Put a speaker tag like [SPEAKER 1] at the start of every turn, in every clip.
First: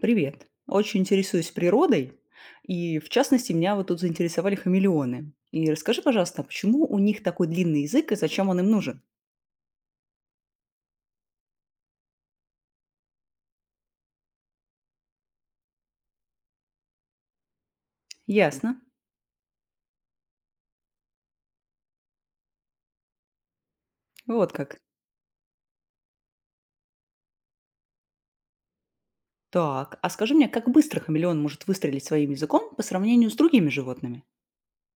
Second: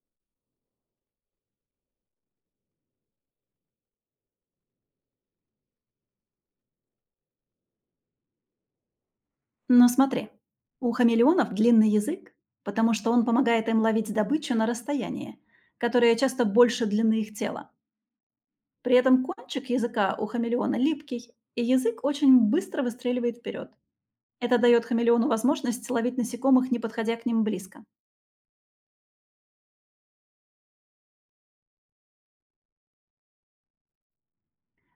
[SPEAKER 1] Привет. Очень интересуюсь природой, и в частности меня вот тут заинтересовали хамелеоны. И расскажи, пожалуйста, почему у них такой длинный язык и зачем он им нужен?
[SPEAKER 2] Но смотри, у хамелеонов длинный язык, потому что он помогает им ловить добычу на расстоянии, которое часто больше длины их тела.
[SPEAKER 1] Ясно.
[SPEAKER 2] При этом кончик языка у хамелеона липкий, и язык очень быстро выстреливает вперед.
[SPEAKER 1] Вот
[SPEAKER 2] Это
[SPEAKER 1] как.
[SPEAKER 2] дает хамелеону возможность ловить насекомых, не подходя к ним близко.
[SPEAKER 1] Так, а скажи мне, как быстро хамелеон может выстрелить своим языком по сравнению с другими животными?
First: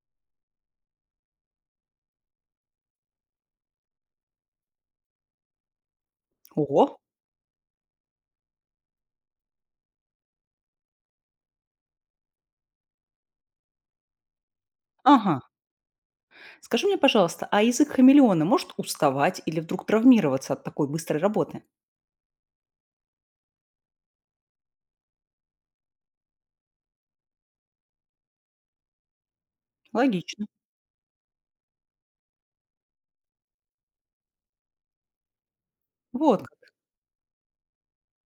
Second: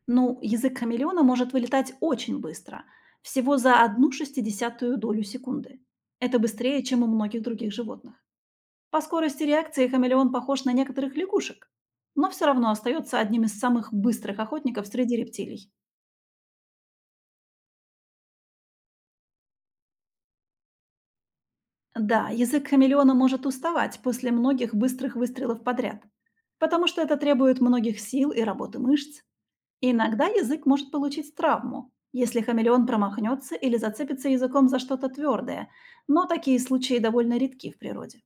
[SPEAKER 2] Ну, язык хамелеона может вылетать очень быстро, всего за 1/60 долю секунды. Это быстрее,
[SPEAKER 1] Ого.
[SPEAKER 2] чем у многих других животных. По скорости реакции хамелеон похож на некоторых лягушек, но все равно остается одним из самых быстрых охотников среди
[SPEAKER 1] Ага.
[SPEAKER 2] рептилий.
[SPEAKER 1] Скажи мне, пожалуйста, а язык хамелеона может уставать или вдруг травмироваться от такой быстрой работы?
[SPEAKER 2] Да, язык хамелеона может уставать после многих быстрых выстрелов подряд, потому что это требует многих сил и работы мышц. И иногда
[SPEAKER 1] Логично.
[SPEAKER 2] язык может получить травму, если хамелеон промахнется или зацепится языком за что-то твердое, но
[SPEAKER 1] Вот.
[SPEAKER 2] такие
[SPEAKER 1] как.
[SPEAKER 2] случаи довольно редки в природе.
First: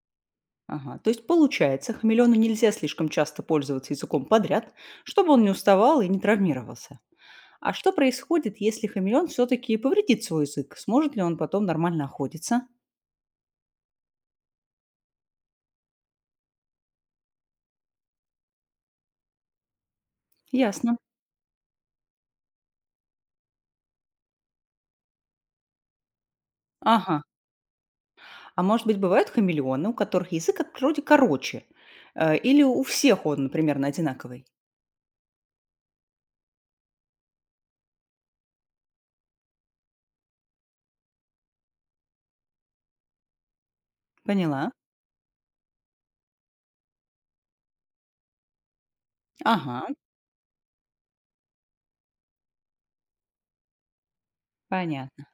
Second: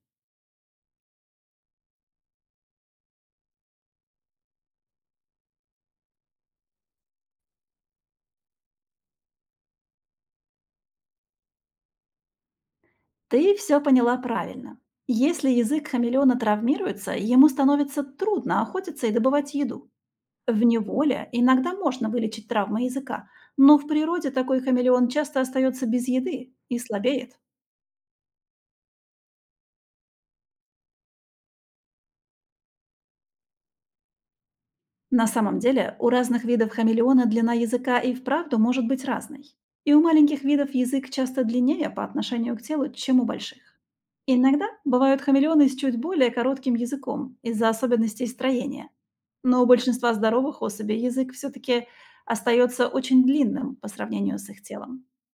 [SPEAKER 1] Ага, то есть получается, хамелеону нельзя слишком часто пользоваться языком подряд, чтобы он не уставал и не травмировался. А что происходит, если хамелеон все-таки повредит свой язык? Сможет ли он потом нормально охотиться?
[SPEAKER 2] Ты все поняла правильно. Если язык хамелеона травмируется, ему становится трудно охотиться и добывать еду. В
[SPEAKER 1] Ясно.
[SPEAKER 2] неволе иногда можно вылечить травмы языка, но в природе такой хамелеон часто остается без еды и
[SPEAKER 1] Ага.
[SPEAKER 2] слабеет.
[SPEAKER 1] А может быть, бывают хамелеоны, у которых язык от природы короче? Или у всех он, примерно, одинаковый?
[SPEAKER 2] На самом деле, у разных видов хамелеона длина языка и вправду может быть разной. И у маленьких видов язык часто длиннее по отношению к телу, чем у больших. Иногда
[SPEAKER 1] Поняла.
[SPEAKER 2] бывают хамелеоны с чуть более коротким языком из-за особенностей строения. Но у
[SPEAKER 1] Ага,
[SPEAKER 2] большинства здоровых особей язык все-таки остается очень длинным по сравнению с их телом.
[SPEAKER 1] понятно.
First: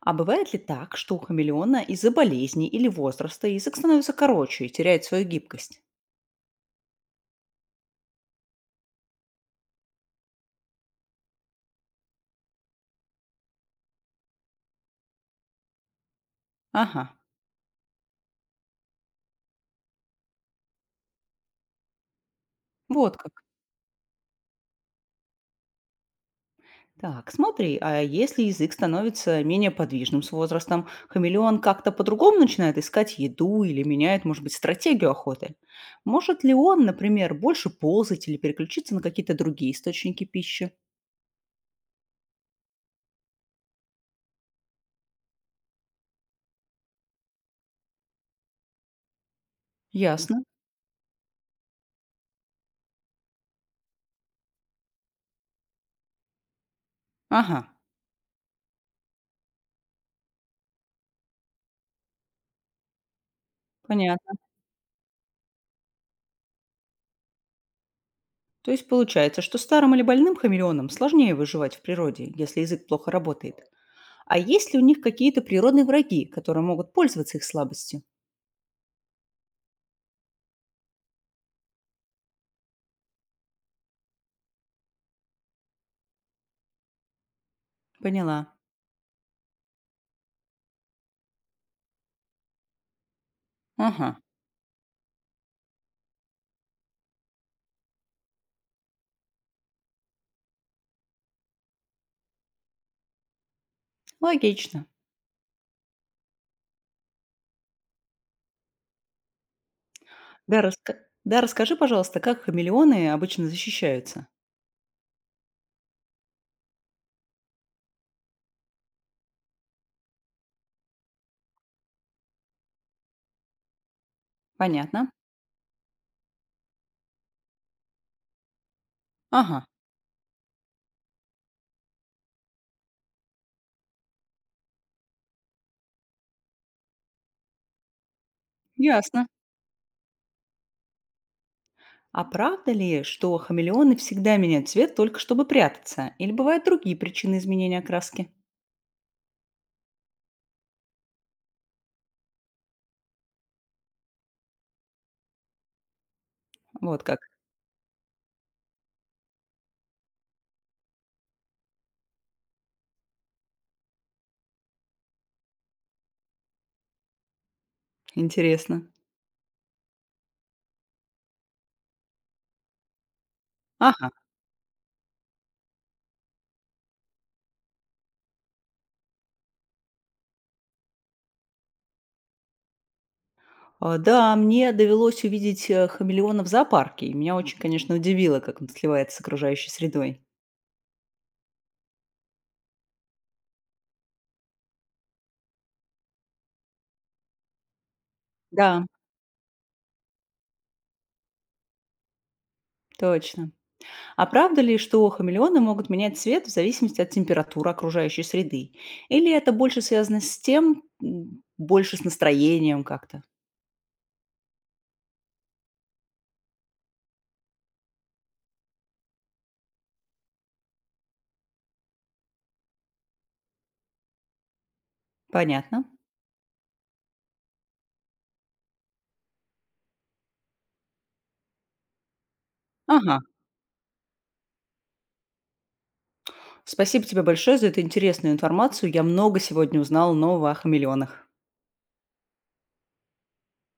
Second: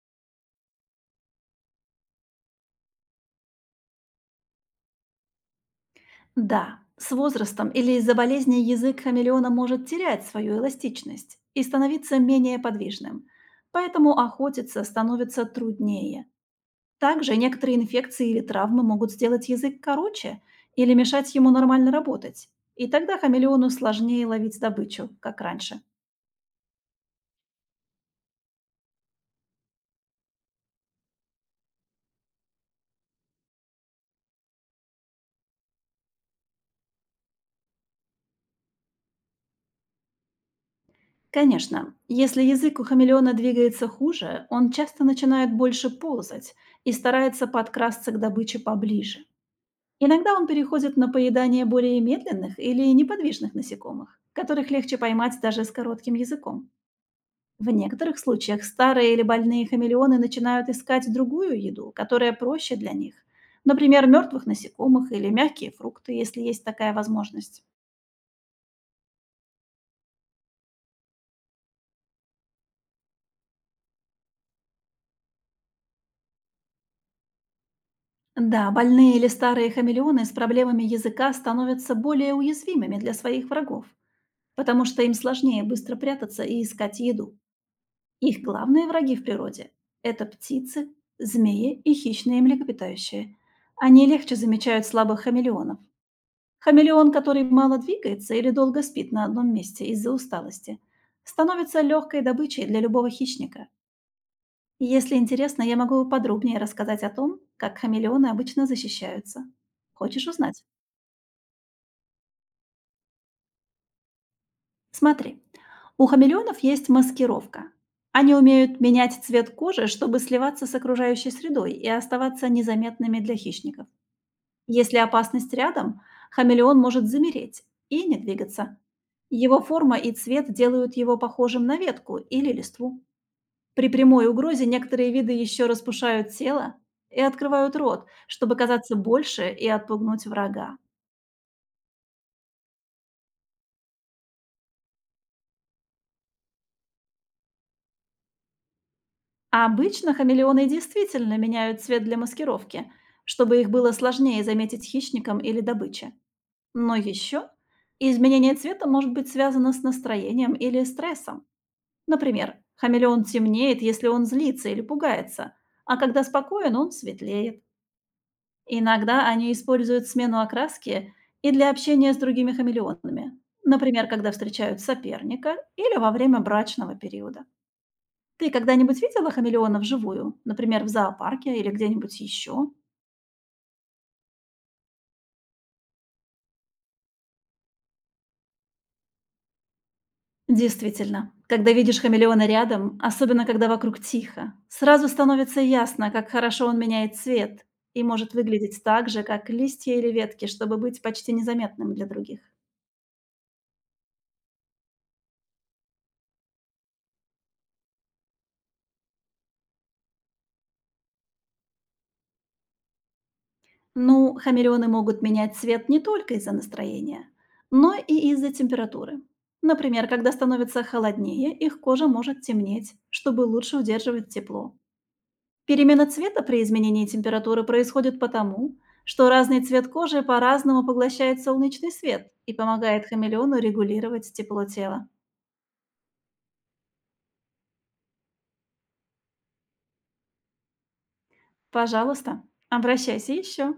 [SPEAKER 1] А бывает ли так, что у хамелеона из-за болезни или возраста язык становится короче и теряет свою гибкость?
[SPEAKER 2] Да, с возрастом или из-за болезни язык хамелеона может терять свою эластичность и становиться менее подвижным, поэтому охотиться становится труднее.
[SPEAKER 1] Ага,
[SPEAKER 2] Также некоторые инфекции или травмы могут сделать язык короче или мешать ему нормально работать, и
[SPEAKER 1] вот
[SPEAKER 2] тогда
[SPEAKER 1] как.
[SPEAKER 2] хамелеону сложнее ловить добычу, как раньше.
[SPEAKER 1] Так, смотри, а если язык становится менее подвижным с возрастом, хамелеон как-то по-другому начинает искать еду или меняет, может быть, стратегию охоты? Может ли он, например, больше ползать или переключиться на какие-то другие источники пищи?
[SPEAKER 2] Конечно, если язык у хамелеона двигается хуже, он часто начинает больше ползать и старается подкрасться к добыче поближе. Иногда
[SPEAKER 1] Ясно.
[SPEAKER 2] он переходит на поедание более медленных или неподвижных насекомых, которых легче поймать даже с коротким языком.
[SPEAKER 1] Ага,
[SPEAKER 2] В некоторых случаях старые или больные хамелеоны начинают искать другую еду, которая проще для них. Например,
[SPEAKER 1] понятно.
[SPEAKER 2] мертвых насекомых или мягкие фрукты, если есть такая возможность.
[SPEAKER 1] То есть получается, что старым или больным хамелеонам сложнее выживать в природе, если язык плохо работает. А есть ли у них какие-то природные враги, которые могут пользоваться их слабостью?
[SPEAKER 2] Да, больные или старые хамелеоны с проблемами языка становятся более уязвимыми для своих врагов, потому что им сложнее быстро прятаться и искать еду. Их
[SPEAKER 1] Поняла.
[SPEAKER 2] главные враги в природе – это птицы, змеи и хищные млекопитающие. Они
[SPEAKER 1] Ага,
[SPEAKER 2] легче замечают слабых хамелеонов. Хамелеон, который мало двигается или долго спит на одном месте из-за усталости, становится легкой добычей для любого хищника.
[SPEAKER 1] логично.
[SPEAKER 2] Если интересно, я могу подробнее рассказать о том, как хамелеоны обычно защищаются. Хочешь
[SPEAKER 1] Да,
[SPEAKER 2] узнать?
[SPEAKER 1] раска да, расскажи, пожалуйста, как хамелеоны обычно защищаются?
[SPEAKER 2] Смотри, у хамелеонов есть маскировка. Они умеют менять цвет кожи, чтобы сливаться с окружающей средой и оставаться незаметными для хищников. Если
[SPEAKER 1] Понятно.
[SPEAKER 2] опасность рядом, хамелеон может замереть и не двигаться. Его
[SPEAKER 1] Ага,
[SPEAKER 2] форма и цвет делают его похожим на ветку или листву. При прямой угрозе некоторые виды еще распушают тело и открывают рот, чтобы казаться
[SPEAKER 1] ясно.
[SPEAKER 2] больше и отпугнуть врага.
[SPEAKER 1] А правда ли, что хамелеоны всегда меняют цвет только чтобы прятаться? Или бывают другие причины изменения окраски?
[SPEAKER 2] А обычно хамелеоны действительно меняют цвет для маскировки, чтобы их было сложнее заметить хищникам или добыче. Но
[SPEAKER 1] Вот как.
[SPEAKER 2] еще изменение цвета может быть связано с настроением или стрессом. Например, хамелеон темнеет, если он злится или пугается, а когда спокоен, он светлеет.
[SPEAKER 1] Интересно.
[SPEAKER 2] Иногда они используют смену окраски и для общения с другими хамелеонами. Например,
[SPEAKER 1] Ага.
[SPEAKER 2] когда встречают соперника или во время брачного периода. Ты когда-нибудь видела хамелеона вживую? Например, в зоопарке или где-нибудь еще?
[SPEAKER 1] А, да, мне довелось увидеть хамелеона в зоопарке, и меня очень, конечно, удивило, как он сливается с окружающей средой.
[SPEAKER 2] Действительно, когда видишь хамелеона рядом, особенно когда вокруг тихо, сразу становится ясно, как хорошо он меняет цвет и может выглядеть
[SPEAKER 1] Да,
[SPEAKER 2] так же, как листья или ветки, чтобы быть почти незаметным для других.
[SPEAKER 1] точно. А правда ли, что хамелеоны могут менять цвет в зависимости от температуры окружающей среды? Или это больше связано с тем, больше с настроением как-то?
[SPEAKER 2] Ну, хамелеоны могут менять цвет не только из-за настроения, но и из-за температуры. Например, когда становится холоднее, их кожа может темнеть, чтобы лучше удерживать тепло.
[SPEAKER 1] Понятно.
[SPEAKER 2] Перемена цвета при изменении температуры происходит потому, что разный цвет кожи по-разному поглощает солнечный свет и помогает
[SPEAKER 1] Ага.
[SPEAKER 2] хамелеону регулировать тепло тела.
[SPEAKER 1] Спасибо тебе большое за эту интересную информацию. Я много сегодня узнала нового о хамелеонах.
[SPEAKER 2] Пожалуйста, обращайся еще.